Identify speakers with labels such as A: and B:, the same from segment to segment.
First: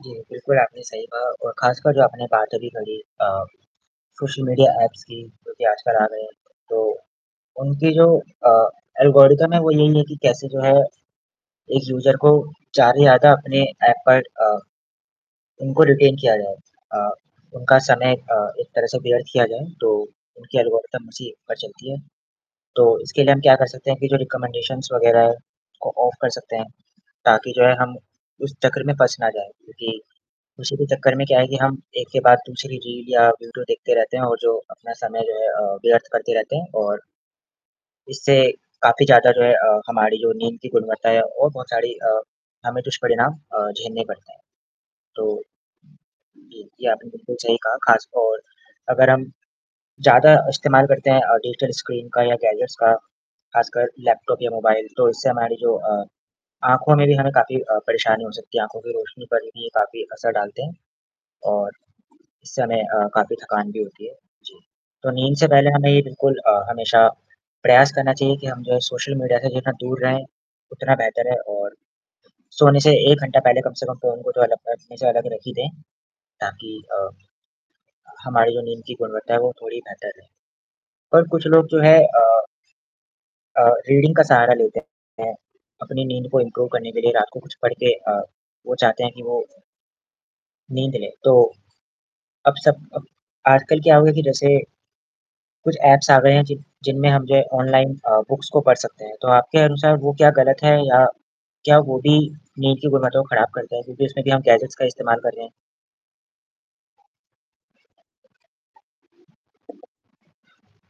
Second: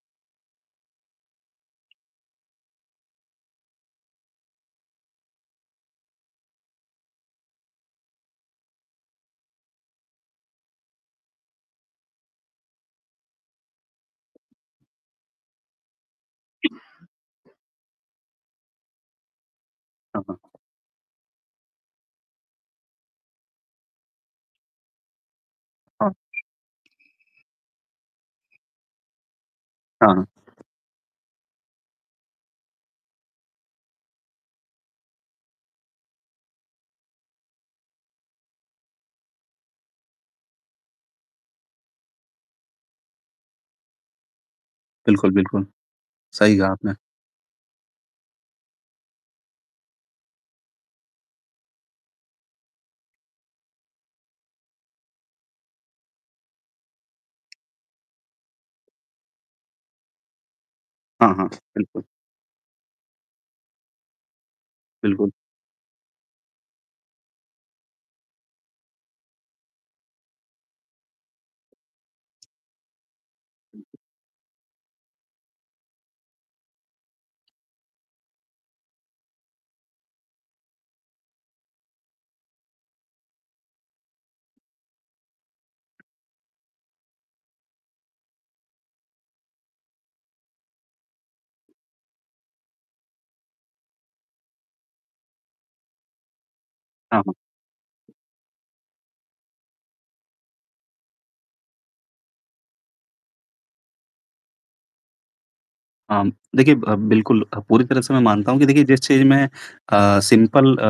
A: जी, बिल्कुल, आपने सही कहा और ख़ासकर जो आपने बात अभी करी अ, सोशल मीडिया ऐप्स की, जो कि आजकल आ गए हैं। तो, उनकी जो अ, एल्गोरिदम है वो यही है कि कैसे जो है, एक यूज़र को चारे ज़्यादा अपने ऐप पर अ, उनको रिटेन किया जाए। अ, उनका समय अ, एक तरह से व्यर्थ किया जाए, तो
B: हाँ, हाँ।
A: उनकी एल्गोरिदम इसी एक पर चलती है। तो, इसके लिए हम क्या कर सकते हैं कि जो रिकमेंडेशंस वग़ैरह है, उसको ऑफ
B: हाँ।
A: कर सकते हैं। ताकि जो है हम उस चक्कर में फँस ना जाएँ, क्योंकि
B: हाँ, हाँ।
A: उसी के चक्कर में क्या है कि हम एक के बाद दूसरी रील या वीडियो देखते रहते हैं और जो अपना समय जो है अ, व्यर्थ करते रहते हैं, और इससे काफ़ी ज़्यादा जो है अ, हमारी जो नींद की गुणवत्ता है और बहुत सारी अ, हमें तो दुष्परिणाम अ, झेलने पड़तें हैं।
B: बिल्कुल,
A: तो
B: बिल्कुल। सही
A: जी,
B: कहा
A: ये
B: आपने।
A: आपने बिल्कुल सही कहा, ख़ासतौर अगर हम ज़्यादा अ, इस्तेमाल करते हैं अ, डिजिटल स्क्रीन का या गैजेट्स का, ख़ासकर लैपटॉप या मोबाइल तो इससे हमारी जो अ आँखों में भी हमें काफ़ी अ, परेशानी हो सकती है, आँखों की रोशनी पर भी ये काफ़ी असर डालते हैं।
B: हाँ, हाँ।
A: और,
B: बिल्कुल।
A: इससे हमें अ, काफ़ी थकान भी होती है, जी, तो
B: बिल्कुल।
A: नींद से पहले हमें ये बिल्कुल अ, हमेशा प्रयास करना चाहिए कि हम जो है सोशल मीडिया से जितना दूर रहें, उतना बेहतर है और सोने से 1 घंटा पहले कम से कम
B: [unintelligible]
A: तो फ़ोन को थोड़ा अलग अपने से अलग रखी दें। ताकि अ, हमारी जो नींद की गुणवत्ता है वो थोड़ी बेहतर रहें, पर कुछ लोग जो है अ अ, रीडिंग का सहारा लेते हैं। अपनी नींद को इम्प्रूव करने के लिए रात को कुछ पढ़ के अ, वो चाहते हैं कि वो नींद ले। तो, अब सब अब आजकल क्या हो गया कि जैसे कुछ ऐप्स आ गए हैं, जिन जिनमें
B: हाँ,
A: हम जो
B: हाँ।
A: है ऑनलाइन अ, बुक्स को पढ़ सकते हैं। तो आपके अनुसार वो क्या गलत है या क्या वो भी नींद की गुणवत्ता को ख़ाराब करता है, क्योंकि उसमें भी हम गैजेट्स का इस्तेमाल कर रहे हैं?
B: अम, देखिए, ब बिल्कुल अ, पूरी तरह से मैं मानता हूँ कि देखिए जिस चीज़ में अ, सिंपल अ,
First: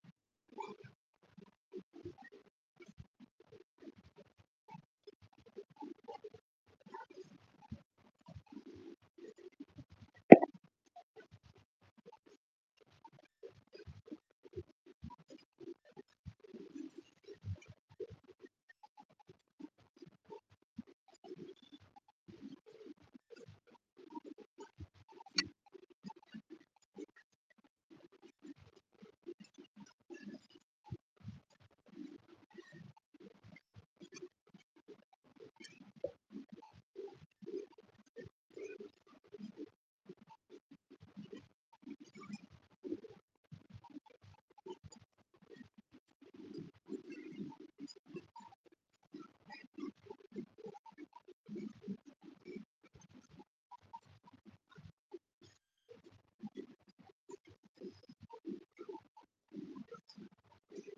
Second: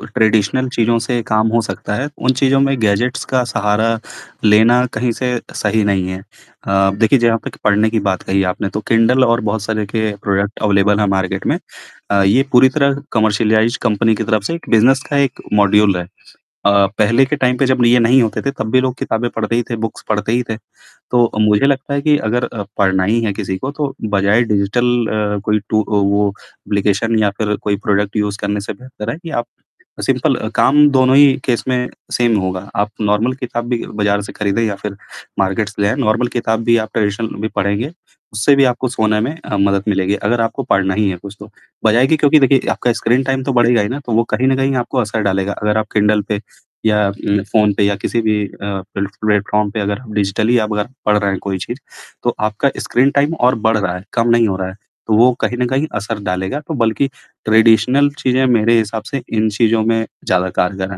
B: व ट्रेडिशनल चीज़ों से काम हो सकता है, उन चीज़ों में गैजेट्स का सहारा लेना कहीं से सही नहीं है। अ, देखिए जहाँ पे क पढ़ने की बात कही आपने, तो किंडल और बहुत सारे के प्रोडक्ट अवेलेबल है मार्केट में। अ, ये पूरी तरह कमर्शियलाइज़ कंपनी की तरफ़ से एक बिज़नेस का एक मॉड्यूल है। अ, पहले के टाइम पे जब ये नहीं ये नहीं होते थे तब भी लोग किताबें पढ़ते ही थे, बुक्स पढ़ते ही थे। तो, मुझे लगता है कि अगर अ, पढ़ना ही है किसी को, तो बजाय डिजिटल अ, कोई टू अ, वो एप्लीकेशन या फिर कोई प्रोडक्ट यूज़ करने से बेहतर है कि, आप सिंपल अ, काम दोनों ही केस में सेम होगा। आप नॉर्मल किताब भी बाज़ार से खरीदें या फिर मार्केट्स ले आएँ, नॉर्मल किताब भी आप ट्रेडिशनल भी पढ़ेंगे, उससे भी आपको सोने में अ, मदद मिलेगी। अगर आपको पढ़ना ही है कुछ तो, बजाय कि क्योंकि देखिए, आपका स्क्रीन टाइम तो बढ़ेगा ही ना, तो वो कहीं न कहीं आपको असर डालेगा, अगर आप किंडल पे या उम, फ़ोन पे या किसी भी अ, प्लेट प्लेटफ़ॉर्म पे अगर आप डिजिटली अगर पढ़ रहे हैं कोई चीज़, तो आपका स्क्रीन टाइम और बढ़ रहा है, कम नहीं हो रहा है। तो वो कहीं न कहीं असर डालेगा, तो बल्कि ट्रेडिशनल चीज़ें मेरे हिसाब से इन चीज़ों में ज़्यादा कारगर हैं।